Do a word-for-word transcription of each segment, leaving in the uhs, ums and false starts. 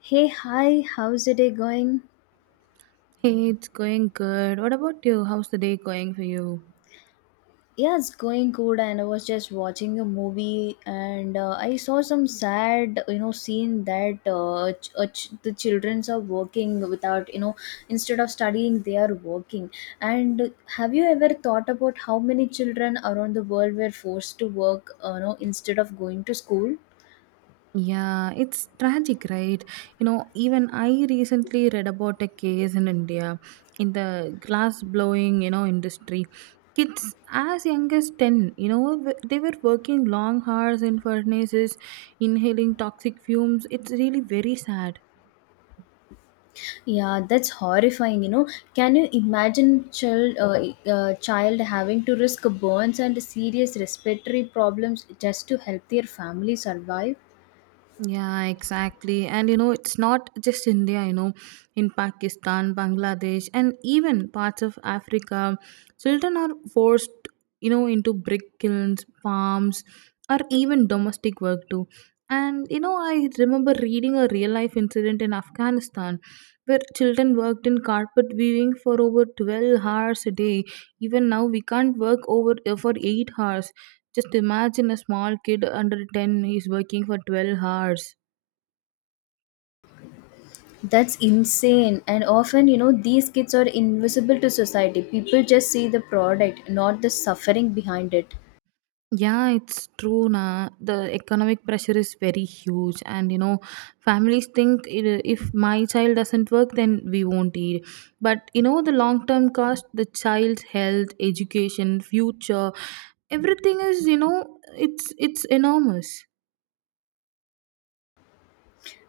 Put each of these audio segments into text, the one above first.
Hey, hi, how's the day going? Hey, it's going good. What about you? How's the day going for you? Yeah, it's going good, and I was just watching a movie, and uh, I saw some sad, you know, scene that uh, ch- uh, ch- the childrens are working without, you know, instead of studying, they are working. And have you ever thought about how many children around the world were forced to work, uh, you know, instead of going to school? Yeah, it's tragic, right? You know, even I recently read about a case in India in the glass blowing, you know, industry. Kids as young as ten, you know, w- they were working long hours in furnaces, inhaling toxic fumes. It's really very sad. Yeah, that's horrifying, you know. Can you imagine child uh, e, uh, child having to risk burns and serious respiratory problems just to help their family survive? Yeah, exactly. And you know, it's not just India, you know, in Pakistan, Bangladesh, and even parts of Africa, children are forced, you know, into brick kilns, farms, or even domestic work too. And you know, I remember reading a real life incident in Afghanistan where children worked in carpet weaving for over twelve hours a day. Even now, we can't work over for eight hours. Just imagine a small kid under ten is working for twelve hours. That's insane. And often, you know, these kids are invisible to society. People just see the product, not the suffering behind it. Yeah, it's true. Na. The economic pressure is very huge, and you know, families think, "I- if my child doesn't work, then we won't eat." But you know, the long term cost, the child's health, education, future, everything is, you know, it's it's enormous.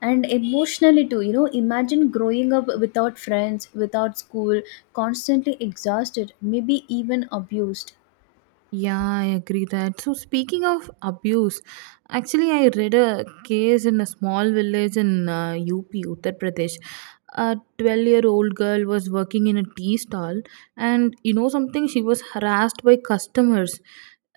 And emotionally too, you know, imagine growing up without friends, without school, constantly exhausted, maybe even abused. Yeah, I agree that. So speaking of abuse, actually I read a case in a small village in uh, U P, Uttar Pradesh. A twelve-year-old girl was working in a tea stall, and you know something, she was harassed by customers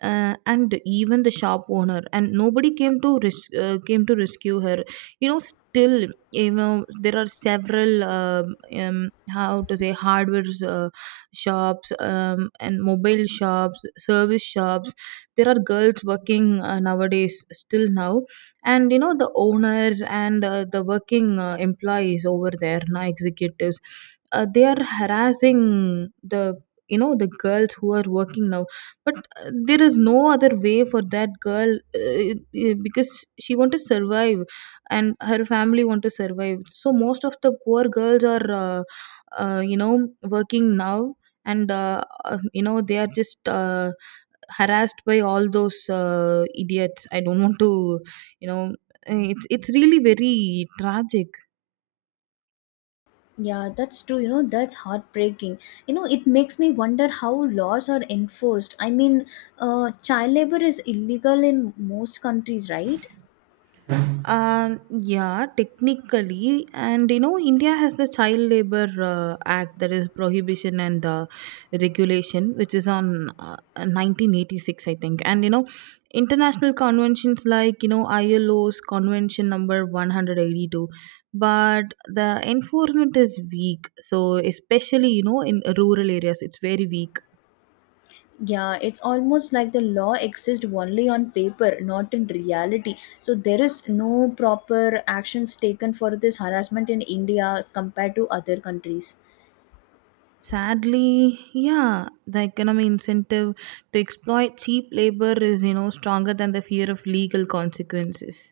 uh, and even the shop owner, and nobody came to res- uh, came to rescue her. You know, still, you know, there are several um um, how to say, hardwares uh, shops, um, and mobile shops, service shops. There are girls working uh, nowadays, still now, and you know, the owners and uh, the working uh, employees over there, na, executives, uh, they are harassing the, you know, the girls who are working now. But uh, there is no other way for that girl, uh, uh, because she want to survive, and her family want to survive, so most of the poor girls are uh, uh, you know, working now. And uh, uh, you know, they are just uh, harassed by all those uh, idiots. I don't want to, you know, eh, it's it's really very tragic. Yeah, that's true. You know, that's heartbreaking. You know, it makes me wonder how laws are enforced. I mean, uh, child labor is illegal in most countries, right? Um, yeah, technically, and you know, India has the Child Labor uh, Act, that is Prohibition and uh, Regulation, which is on uh, nineteen eighty-six, I think. And you know, international conventions like, you know, I L O's Convention number one hundred eighty-two, but the enforcement is weak. So especially, you know, in rural areas, it's very weak. Yeah, it's almost like the law exists only on paper, not in reality. So there is no proper actions taken for this harassment in India as compared to other countries. Sadly, yeah, the economic incentive to exploit cheap labor is, you know, stronger than the fear of legal consequences.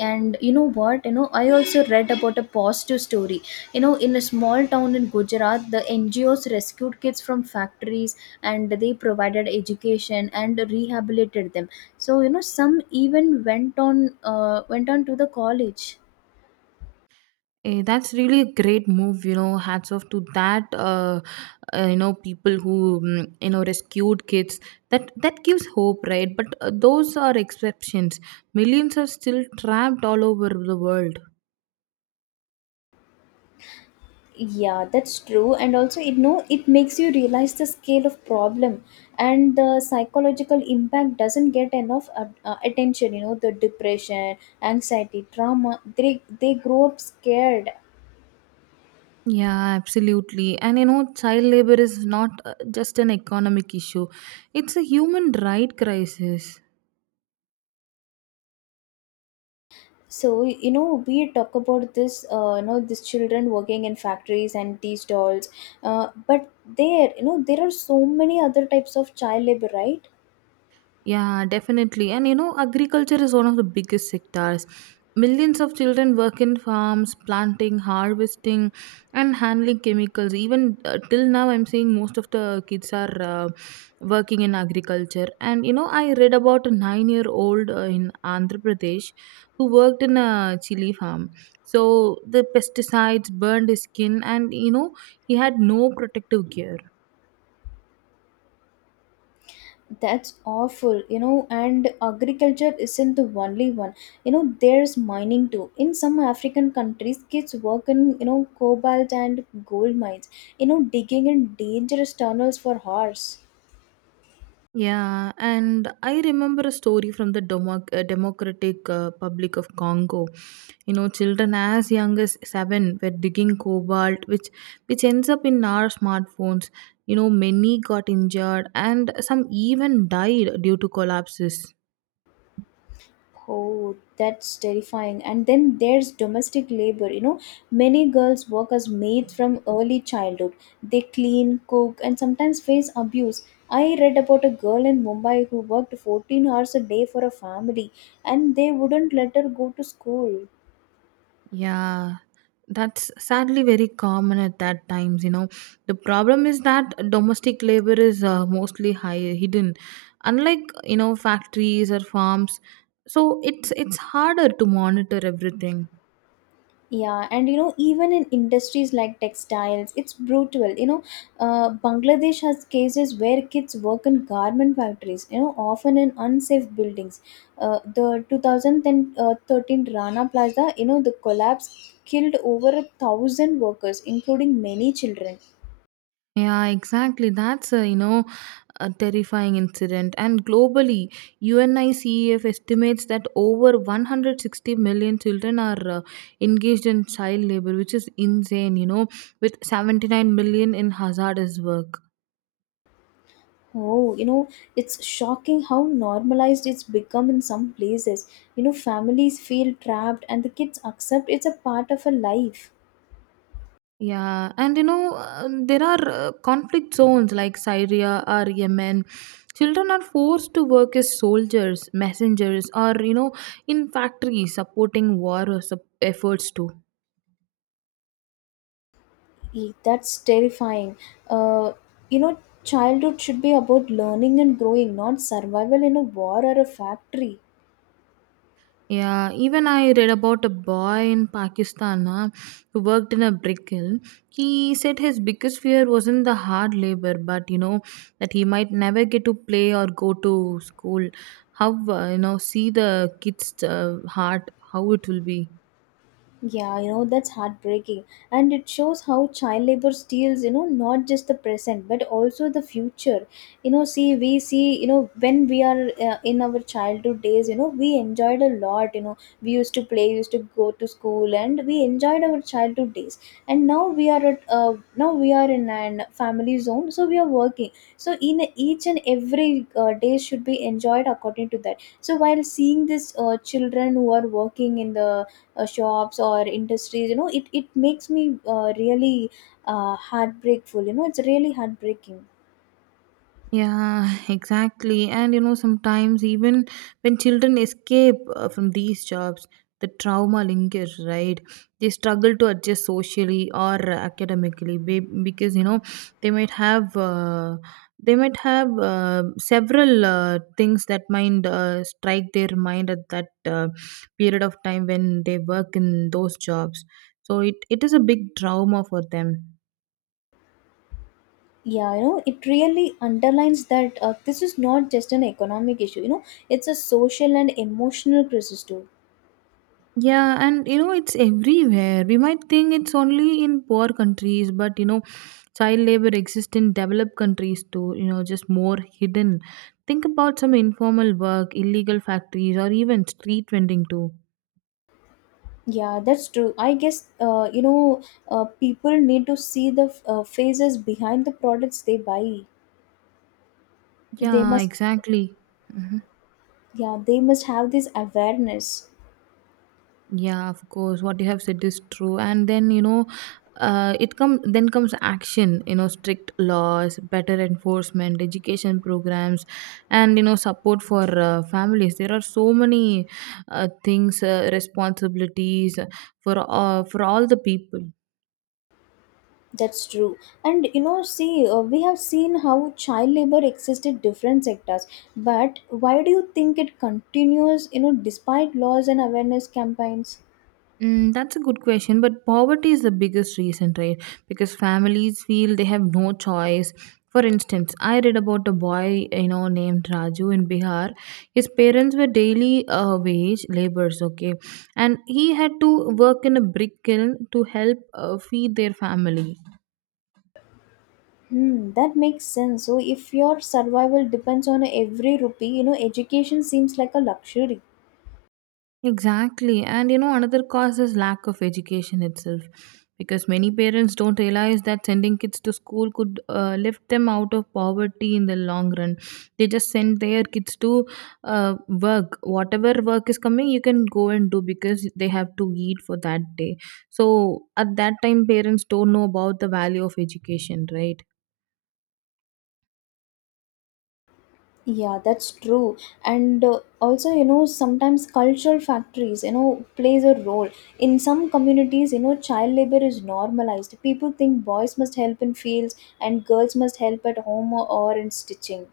And you know what, you know, I also read about a positive story, you know, in a small town in Gujarat. The NGOs rescued kids from factories and they provided education and rehabilitated them. So, you know, some even went on uh, went on to the college. Eh, that's really a great move, you know. Hats off to that, uh, uh, you know, people who, mm, you know, rescued kids. That that gives hope, right? But uh, those are exceptions. Millions are still trapped all over the world. Yeah, that's true, and also it know it makes you realize the scale of problem, and the psychological impact doesn't get enough uh, uh, attention, you know, the depression, anxiety, trauma, they they grow up scared. Yeah, absolutely. And you know, child labor is not uh, just an economic issue; it's a human right crisis. So, you know, we talk about this, uh, you know, these children working in factories and tea stalls, uh, but there, you know, there are so many other types of child labor, right? Yeah, definitely. And you know, agriculture is one of the biggest sectors. Millions of children work in farms, planting, harvesting, and handling chemicals. Even uh, till now, I'm seeing most of the kids are uh, working in agriculture. And you know, I read about a nine year old uh, in Andhra Pradesh who worked in a chili farm. So the pesticides burned his skin, and you know, he had no protective gear. That's awful, you know, and agriculture isn't the only one. You know, there's mining too. In some African countries, kids work in, you know, cobalt and gold mines, you know, digging in dangerous tunnels for hours. Yeah, and I remember a story from the Democ- uh, Democratic uh, Republic of Congo. You know, children as young as seven were digging cobalt, which which ends up in our smartphones. You know, many got injured, and some even died due to collapses. Oh, that's terrifying. And then there's domestic labor. You know, many girls work as maids from early childhood. They clean, cook, and sometimes face abuse. I read about a girl in Mumbai who worked fourteen hours a day for a family and they wouldn't let her go to school. Yeah, that's sadly very common at that times, you know. The problem is that domestic labor is uh, mostly high hidden, unlike, you know, factories or farms. So it's it's harder to monitor everything. Yeah, and you know, even in industries like textiles, it's brutal. You know, uh, Bangladesh has cases where kids work in garment factories, you know, often in unsafe buildings. Uh, the two thousand thirteen Rana Plaza, you know, the collapse killed over a thousand workers, including many children. Yeah, exactly. That's a, you know, a terrifying incident. And globally, UNICEF estimates that over one hundred sixty million children are uh, engaged in child labor, which is insane, you know, with seventy-nine million in hazardous work. Oh, you know, it's shocking how normalized it's become in some places. You know, families feel trapped and the kids accept it's a part of a life. Yeah, and you know, uh, there are uh, conflict zones like Syria or Yemen. Children are forced to work as soldiers, messengers, or, you know, in factories supporting war or sup- efforts too. Eek, that's terrifying. Uh, you know, childhood should be about learning and growing, not survival in a war or a factory. Yeah, even I read about a boy in Pakistan uh, who worked in a brick kiln. He said his biggest fear wasn't the hard labor, but you know, that he might never get to play or go to school. How, uh, you know, see the kids' uh, heart, how it will be. Yeah, you know, that's heartbreaking. And it shows how child labor steals, you know, not just the present, but also the future. You know, see, we see, you know, when we are uh, in our childhood days, you know, we enjoyed a lot. You know, we used to play, used to go to school, and we enjoyed our childhood days. And now we are at, uh, now we are in an family zone, so we are working. So, in each and every uh, day should be enjoyed according to that. So, while seeing these uh, children who are working in the uh, shops or industries, you know, it it makes me uh, really uh, heartbreakful, you know, it's really heartbreaking. Yeah, exactly. And you know, sometimes even when children escape uh, from these jobs, the trauma lingers, right? They struggle to adjust socially or academically be- because you know they might have uh, they might have uh, several uh, things that might uh, strike their mind at that uh, period of time when they work in those jobs. So it, it is a big trauma for them. Yeah, you know, it really underlines that uh, this is not just an economic issue, you know, it's a social and emotional crisis too. Yeah, and you know, it's everywhere. We might think it's only in poor countries, but you know, child labor exists in developed countries too, you know, just more hidden. Think about some informal work, illegal factories, or even street vending too. Yeah, that's true, I guess, uh, you know, uh, people need to see the uh, phases behind the products they buy. They Yeah, must. exactly. Mhm. Yeah, they must have this awareness. Yeah, of course. What you have said is true. And then, you know, uh, it come then comes action, you know, strict laws, better enforcement, education programs, and you know, support for uh, families. There are so many uh, things, uh, responsibilities for uh, for all the people. That's true. And you know, see, uh, we have seen how child labor exists in different sectors. But why do you think it continues, you know, despite laws and awareness campaigns? Mm, that's a good question, but poverty is the biggest reason, right? Because families feel they have no choice. For instance, I read about a boy, you know, named Raju in Bihar. His parents were daily uh, wage laborers, okay, and he had to work in a brick kiln to help uh, feed their family. Hmm, that makes sense. So if your survival depends on every rupee, you know, education seems like a luxury. Exactly. And you know, another cause is lack of education itself, because many parents don't realize that sending kids to school could uh, lift them out of poverty in the long run. They just send their kids to uh, work. Whatever work is coming, you can go and do, because they have to eat for that day. So at that time, parents don't know about the value of education, right? Yeah, that's true. And uh, also, you know, sometimes cultural factories, you know, plays a role. In some communities, you know, child labor is normalized. People think boys must help in fields and girls must help at home or, or in stitching.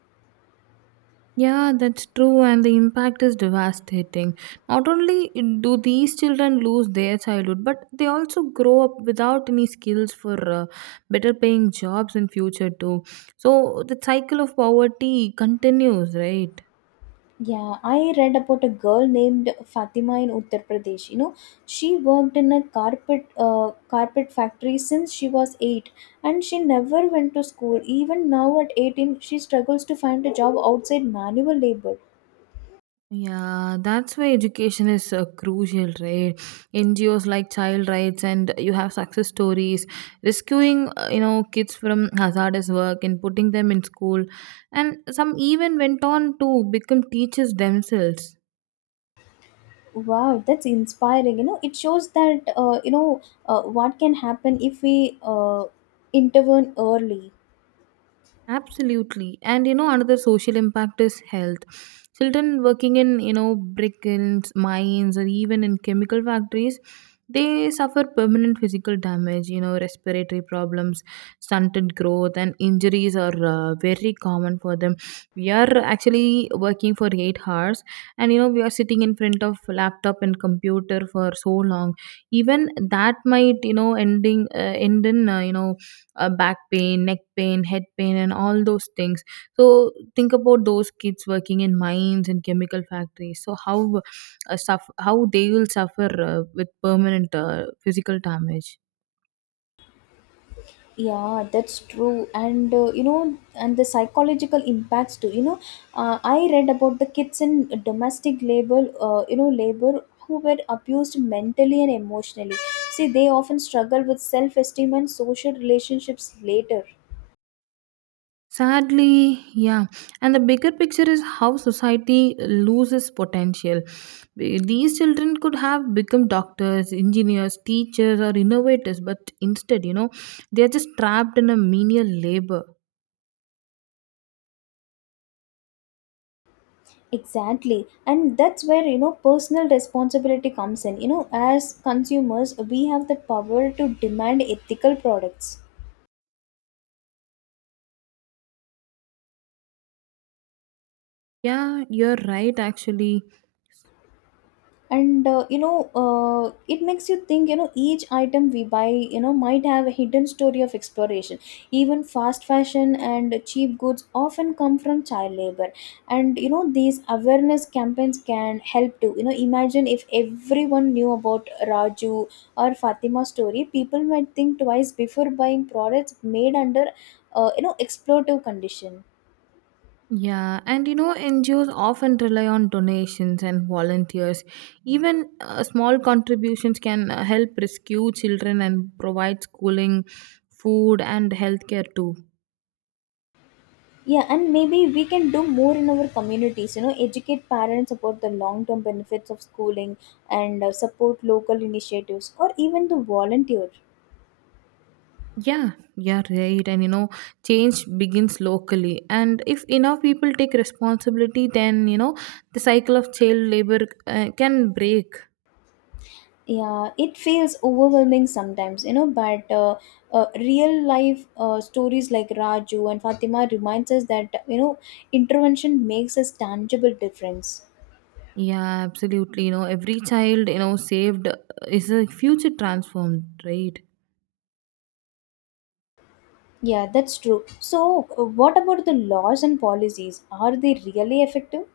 Yeah, that's true, and the impact is devastating. Not only do these children lose their childhood, but they also grow up without any skills for uh, better paying jobs in future too. So the cycle of poverty continues, right? Yeah, I read about a girl named Fatima in Uttar Pradesh. You know, she worked in a carpet uh, carpet factory since she was eight, and she never went to school. Even now at eighteen, she struggles to find a job outside manual labor. Yeah, that's why education is uh, crucial, right? N G Os like child rights and you have success stories, rescuing uh, you know, kids from hazardous work and putting them in school, and some even went on to become teachers themselves. Wow, that's inspiring. You know, it shows that, uh, you know, uh, what can happen if we uh, intervene early. Absolutely. And you know, another social impact is health. Children working in, you know, brick kilns, mines, or even in chemical factories, they suffer permanent physical damage, you know, respiratory problems, stunted growth, and injuries are uh, very common for them. We are actually working for eight hours, and you know, we are sitting in front of laptop and computer for so long. Even that might, you know, ending uh, end in, uh, you know, uh, back pain, neck pain, head pain, and all those things. So think about those kids working in mines and chemical factories. So how uh, suff- how they will suffer uh, with permanent uh, physical damage. Yeah, that's true. And uh, you know, and the psychological impacts too. You know, uh, I read about the kids in domestic labor, uh, you know, labor who were abused mentally and emotionally. See, they often struggle with self-esteem and social relationships later. Sadly, yeah. And the bigger picture is how society loses potential. These children could have become doctors, engineers, teachers, or innovators, but instead, you know, they are just trapped in a menial labor. Exactly. And that's where, you know, personal responsibility comes in. You know, as consumers, we have the power to demand ethical products. Yeah, you're right, actually. And uh, you know, uh, it makes you think, you know, each item we buy, you know, might have a hidden story of exploration. Even fast fashion and cheap goods often come from child labor. And you know, these awareness campaigns can help to, you know, imagine if everyone knew about Raju or Fatima's story. People might think twice before buying products made under, uh, you know, exploitative condition. Yeah, and you know, N G Os often rely on donations and volunteers. Even uh, small contributions can uh, help rescue children and provide schooling, food, and healthcare too. Yeah, and maybe we can do more in our communities, you know, educate parents about the long term benefits of schooling, and uh, support local initiatives or even the volunteer. Yeah, yeah, right. And you know, change begins locally. And if enough people take responsibility, then, you know, the cycle of child labor uh, can break. Yeah, it feels overwhelming sometimes, you know, but uh, uh, real life uh, stories like Raju and Fatima reminds us that, you know, intervention makes a tangible difference. Yeah, absolutely. You know, every child, you know, saved uh, is a future transformed, right? Yeah, that's true. So, uh, what about the laws and policies? Are they really effective?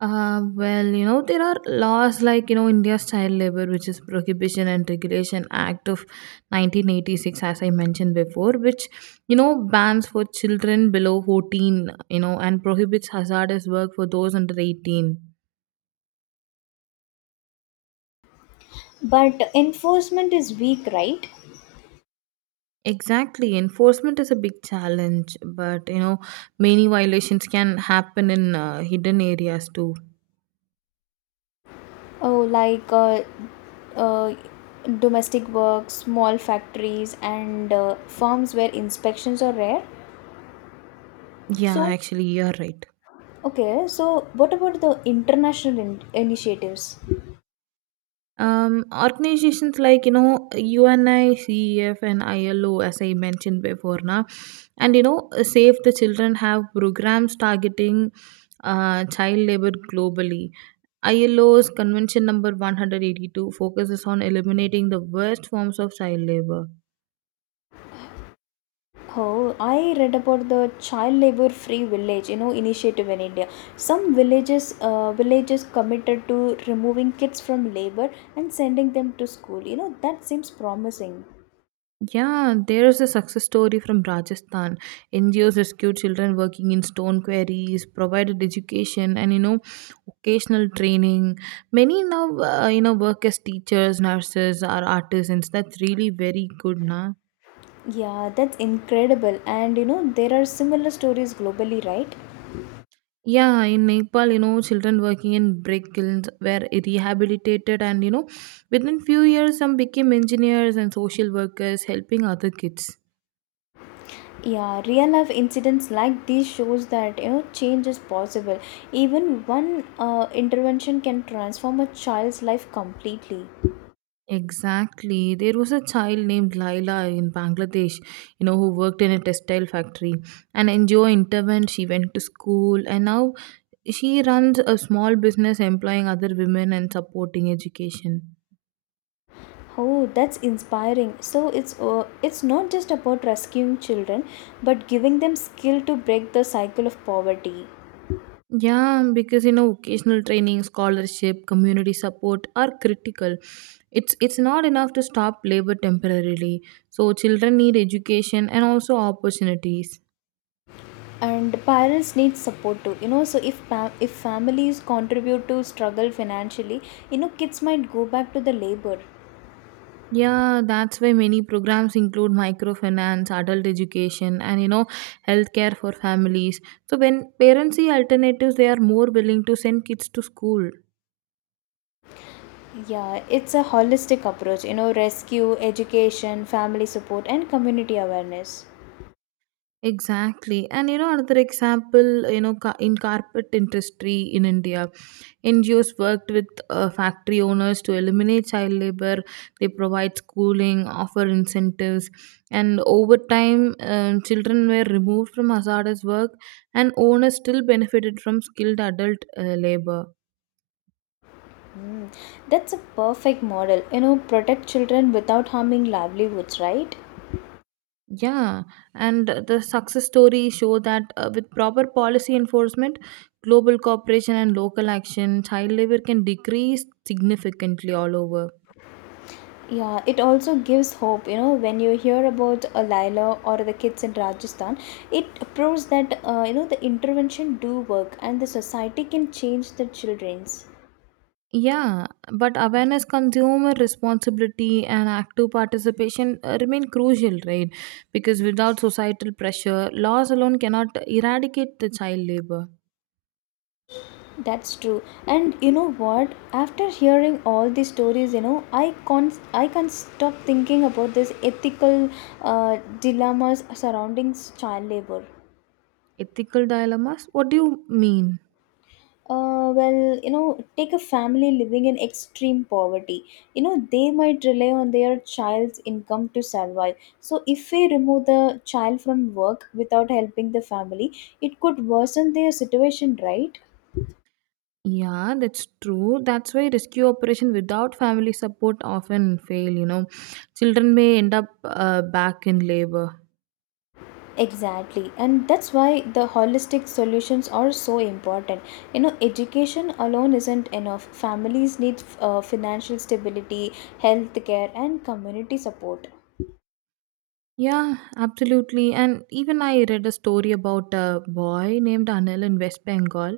Uh, well, you know, there are laws like, you know, India's Child Labor, which is Prohibition and Regulation Act of nineteen eighty-six, as I mentioned before, which, you know, bans for children below fourteen, you know, and prohibits hazardous work for those under eighteen. But enforcement is weak, right? Exactly. Enforcement is a big challenge, but, you know, many violations can happen in uh, hidden areas too. Oh, like uh, uh, domestic work, small factories, and uh, firms where inspections are rare. Yeah, So, actually, you're right. okay, so what about the international in- initiatives? Um, organizations like, you know, UNICEF and I L O, as I mentioned before, na, and you know, Save the Children have programs targeting uh, child labor globally. I L O's Convention number one hundred eighty two focuses on eliminating the worst forms of child labor. Oh, I read about the child labor free village, you know, initiative in India. Some villages, uh, villages committed to removing kids from labor and sending them to school. You know, that seems promising. Yeah, there is a success story from Rajasthan. N G Os rescued children working in stone quarries, provided education, and you know, occasional training. Many now, uh, you know, work as teachers, nurses, or artisans. That's really very good, na. Yeah, that's incredible. And you know, there are similar stories globally, right? Yeah, in Nepal, you know, children working in brick kilns were rehabilitated, and you know, within few years, some became engineers and social workers, helping other kids. Yeah, real life incidents like these shows that, you know, change is possible. Even one uh, intervention can transform a child's life completely. Exactly. There was a child named Laila in Bangladesh, you know, who worked in a textile factory and N G O intervened. She went to school and now she runs a small business employing other women and supporting education. Oh, that's inspiring. So it's, uh, it's not just about rescuing children, but giving them skill to break the cycle of poverty. Yeah, because you know, vocational training, scholarship, community support are critical. It's it's not enough to stop labor temporarily. So children need education and also opportunities. And parents need support too, you know, so if pa- if families contribute to struggle financially, you know, kids might go back to the labor. Yeah, that's why many programs include microfinance, adult education, and you know, healthcare for families. So when parents see alternatives, they are more willing to send kids to school. Yeah, it's a holistic approach, you know, rescue, education, family support, and community awareness. Exactly. And you know, another example, you know, ca- in carpet industry in India, N G Os worked with uh, factory owners to eliminate child labor. They provide schooling, offer incentives, and over time, um, children were removed from hazardous work, and owners still benefited from skilled adult uh, labor. Mm, that's a perfect model, you know, protect children without harming livelihoods, right? Yeah, and uh, the success stories show that uh, with proper policy enforcement, global cooperation, and local action, child labor can decrease significantly all over. Yeah, it also gives hope, you know, when you hear about a Lila or the kids in Rajasthan, it proves that, uh, you know, the intervention do work and the society can change the children's. Yeah, but awareness, consumer responsibility, and active participation uh, remain crucial, right? Because without societal pressure, laws alone cannot eradicate the child labor. That's true. And you know what? After hearing all these stories, you know, I can't I can't stop thinking about this ethical uh, dilemmas surrounding s- child labor. Ethical dilemmas? What do you mean? Uh, well, you know, take a family living in extreme poverty. You know, they might rely on their child's income to survive. So, if we remove the child from work without helping the family, it could worsen their situation, right? Yeah, that's true. That's why rescue operation without family support often fail, you know. Children may end up uh, back in labor. Exactly, and that's why the holistic solutions are so important. You know, education alone isn't enough. Families need uh, financial stability, health care, and community support. Yeah, absolutely. And even I read a story about a boy named Anil in West Bengal.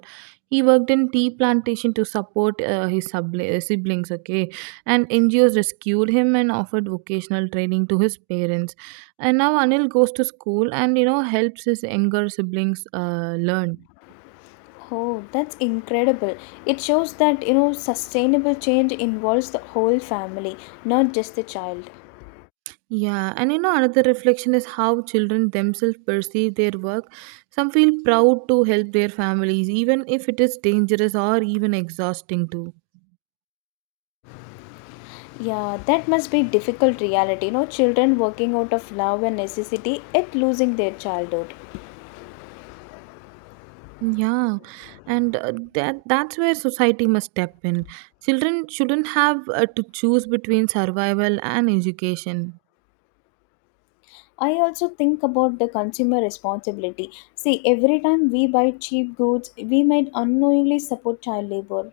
He worked in tea plantation to support uh, his subli- uh, siblings, okay? And N G Os rescued him and offered vocational training to his parents. And now Anil goes to school and, you know, helps his younger siblings uh, learn. Oh, that's incredible. It shows that, you know, sustainable change involves the whole family, not just the child. Yeah, and you know, another reflection is how children themselves perceive their work. Some feel proud to help their families, even if it is dangerous or even exhausting too. Yeah, that must be difficult reality. You know, children working out of love and necessity yet losing their childhood. Yeah, and uh, that that's where society must step in. Children shouldn't have uh, to choose between survival and education. I also think about the consumer responsibility. See, every time we buy cheap goods, we might unknowingly support child labor.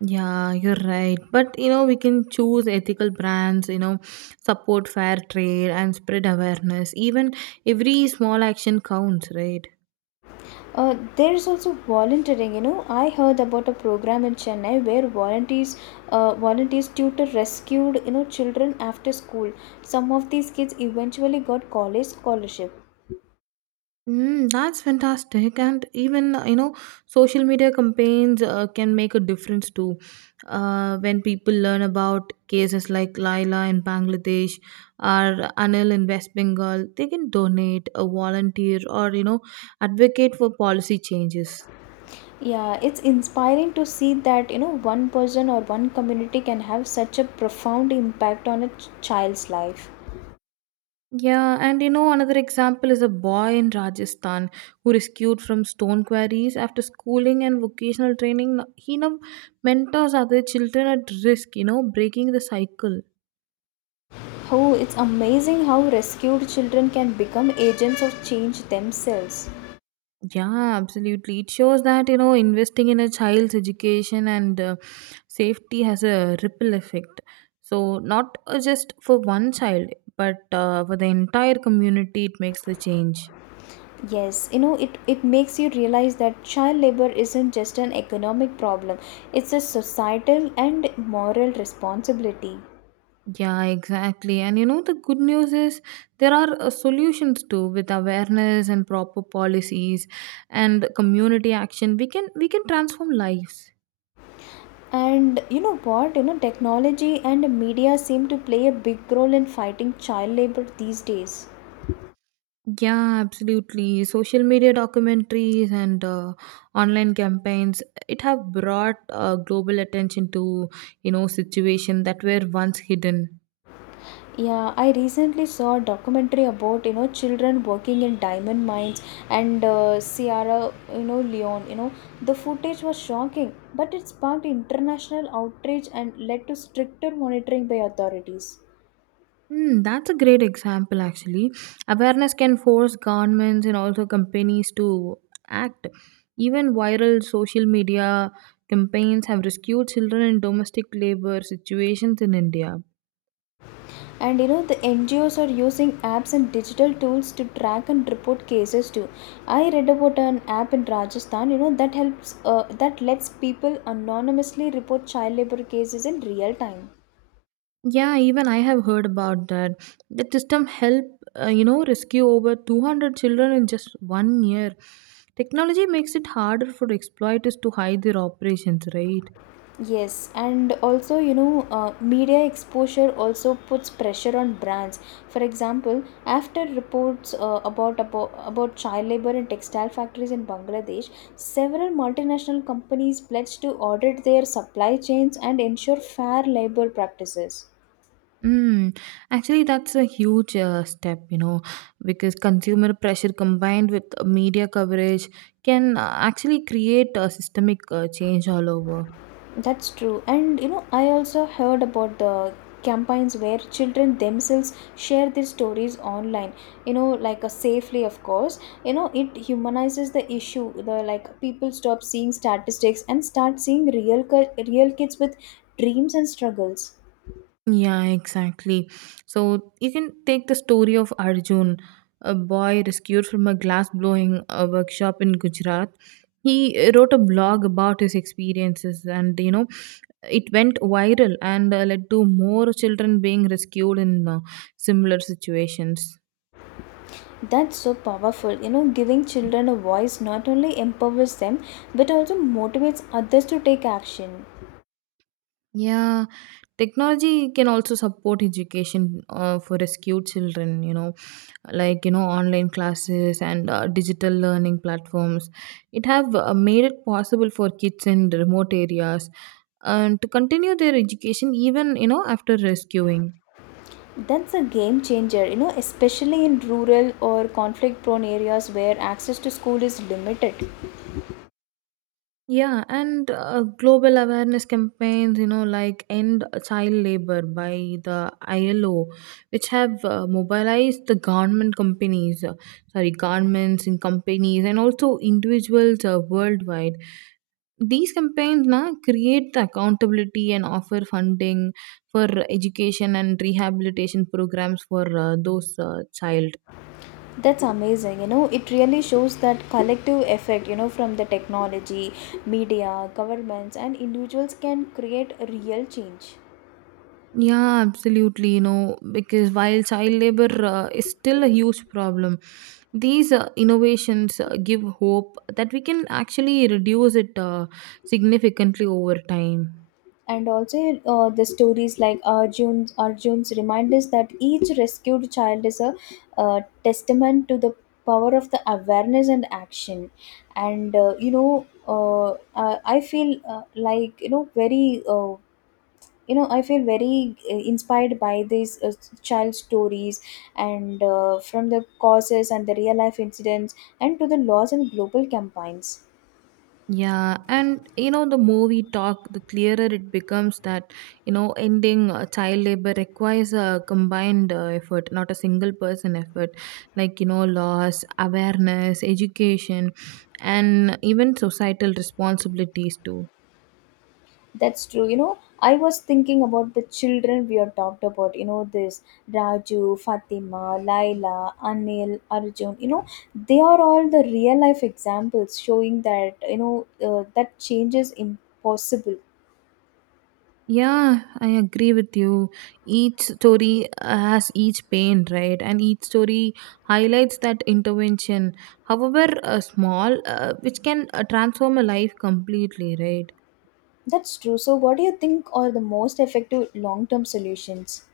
Yeah, you're right. But you know, we can choose ethical brands, you know, support fair trade and spread awareness. Even every small action counts, right? Uh, there is also volunteering. You know, I heard about a program in Chennai where volunteers, uh, volunteers tutor rescued, you know, children after school. Some of these kids eventually got college scholarship. Mm, that's fantastic. And even, you know, social media campaigns uh, can make a difference too. Uh, when people learn about cases like Laila in Bangladesh or Anil in West Bengal, they can donate, a volunteer, or, you know, advocate for policy changes. Yeah, it's inspiring to see that, you know, one person or one community can have such a profound impact on a ch- child's life. Yeah, and you know, another example is a boy in Rajasthan who rescued from stone quarries after schooling and vocational training. He now mentors other children at risk, you know, breaking the cycle. Oh, it's amazing how rescued children can become agents of change themselves. Yeah, absolutely. It shows that, you know, investing in a child's education and uh, safety has a ripple effect. So, not uh, just for one child, but uh, for the entire community, it makes the change. Yes, you know, it, it makes you realize that child labor isn't just an economic problem, it's a societal and moral responsibility. Yeah, exactly. And you know, the good news is there are uh, solutions too with awareness and proper policies and community action. We can we can transform lives. And you know what? You know, technology and media seem to play a big role in fighting child labor these days. Yeah, absolutely. Social media documentaries and uh, online campaigns it have brought uh, global attention to you know situation that were once hidden. Yeah, I recently saw a documentary about you know children working in diamond mines and uh, Sierra you know Leone. You know the footage was shocking, but it sparked international outrage and led to stricter monitoring by authorities. Hmm, that's a great example actually. Awareness can force governments and also companies to act. Even viral social media campaigns have rescued children in domestic labor situations in India. And you know the N G Os are using apps and digital tools to track and report cases too. I read about an app in Rajasthan You know that helps uh, that lets people anonymously report child labor cases in real time. Yeah, even I have heard about that. The system helped, uh, you know, rescue over two hundred children in just one year. Technology makes it harder for exploiters to hide their operations, right? Yes, and also, you know, uh, media exposure also puts pressure on brands. For example, after reports uh, about, about about child labor in textile factories in Bangladesh, several multinational companies pledged to audit their supply chains and ensure fair labor practices. Mm. Actually, that's a huge uh, step, you know, because consumer pressure combined with media coverage can uh, actually create a systemic uh, change all over. That's true. And you know, I also heard about the campaigns where children themselves share their stories online, you know, like, a safely of course. You know, it humanizes the issue, the like people stop seeing statistics and start seeing real ki- real kids with dreams and struggles. Yeah, exactly. So you can take the story of Arjun, a boy rescued from a glass blowing uh, workshop in Gujarat. He uh, wrote a blog about his experiences, and you know, it went viral and uh, led to more children being rescued in uh, similar situations. That's so powerful. You know, giving children a voice not only empowers them but also motivates others to take action. Yeah, technology can also support education uh, for rescued children, you know like you know online classes and uh, digital learning platforms it have uh, made it possible for kids in remote areas and to continue their education even you know after rescuing. That's a game changer, you know, especially in rural or conflict prone areas where access to school is limited. Yeah, and uh, global awareness campaigns, you know, like End Child Labor by the I L O, which have uh, mobilized the government companies, uh, sorry, governments and companies, and also individuals uh, worldwide. These campaigns na, create the accountability and offer funding for education and rehabilitation programs for uh, those uh, child. That's amazing. You know, it really shows that collective effect, you know, from the technology, media, governments, and individuals can create a real change. Yeah, absolutely. You know, because while child labor uh, is still a huge problem, these uh, innovations uh, give hope that we can actually reduce it uh, significantly over time. And also, uh, the stories like Arjun's Arjun's remind us that each rescued child is a, uh, testament to the power of the awareness and action. And uh, you know uh, uh, I feel, uh, like, you know very, uh, you know I feel very, uh, inspired by these, uh, child stories and, uh, from the causes and the real life incidents and to the laws and global campaigns. Yeah, and you know, the more we talk, the clearer it becomes that you know, ending uh, child labor requires a combined uh, effort, not a single person effort, like you know, laws, awareness, education, and even societal responsibilities too. That's true. You know, I was thinking about the children we have talked about. You know, this Raju, Fatima, Laila, Anil, Arjun. You know, they are all the real life examples showing that, you know, uh, that change is impossible. Yeah, I agree with you. Each story has each pain, right? And each story highlights that intervention, however uh, small, uh, which can uh, transform a life completely, right? That's true. So, what do you think are the most effective long term solutions?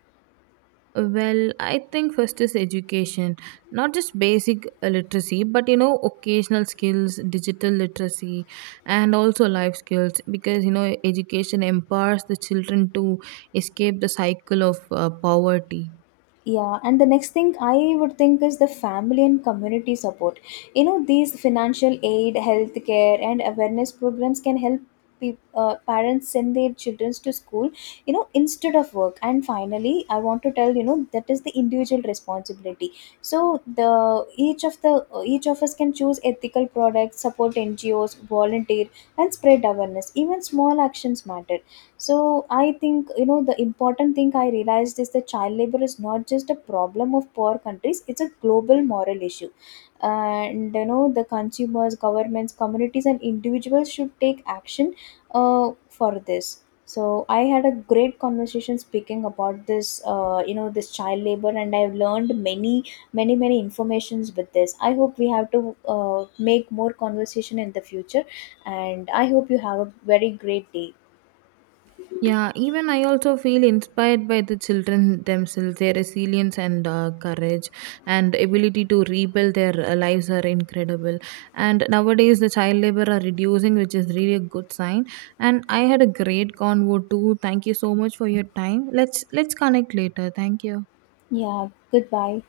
Well, I think first is education, not just basic uh, literacy, but you know, occasional skills, digital literacy, and also life skills because you know, education empowers the children to escape the cycle of uh, poverty. Yeah, and the next thing I would think is the family and community support. You know, these financial aid, healthcare, and awareness programs can help peop uh, parents send their children to school, you know, instead of work. And finally, I want to tell you know that is the individual responsibility. So the each of the each of us can choose ethical products, support N G Os, volunteer, and spread awareness. Even small actions matter. So I think, you know, the important thing I realized is that child labor is not just a problem of poor countries, it's a global moral issue. And you know the consumers, governments, communities, and individuals should take action, uh, for this. So I had a great conversation speaking about this, uh, you know this child labor, and I've learned many many many informations with this. I hope we have to, uh, make more conversation in the future, and I hope you have a very great day. Yeah, even I also feel inspired by the children themselves. Their resilience and uh, courage and ability to rebuild their uh, lives are incredible. And nowadays, the child labor are reducing, which is really a good sign. And I had a great convo too. Thank you so much for your time. Let's let's connect later. Thank you. Yeah, goodbye.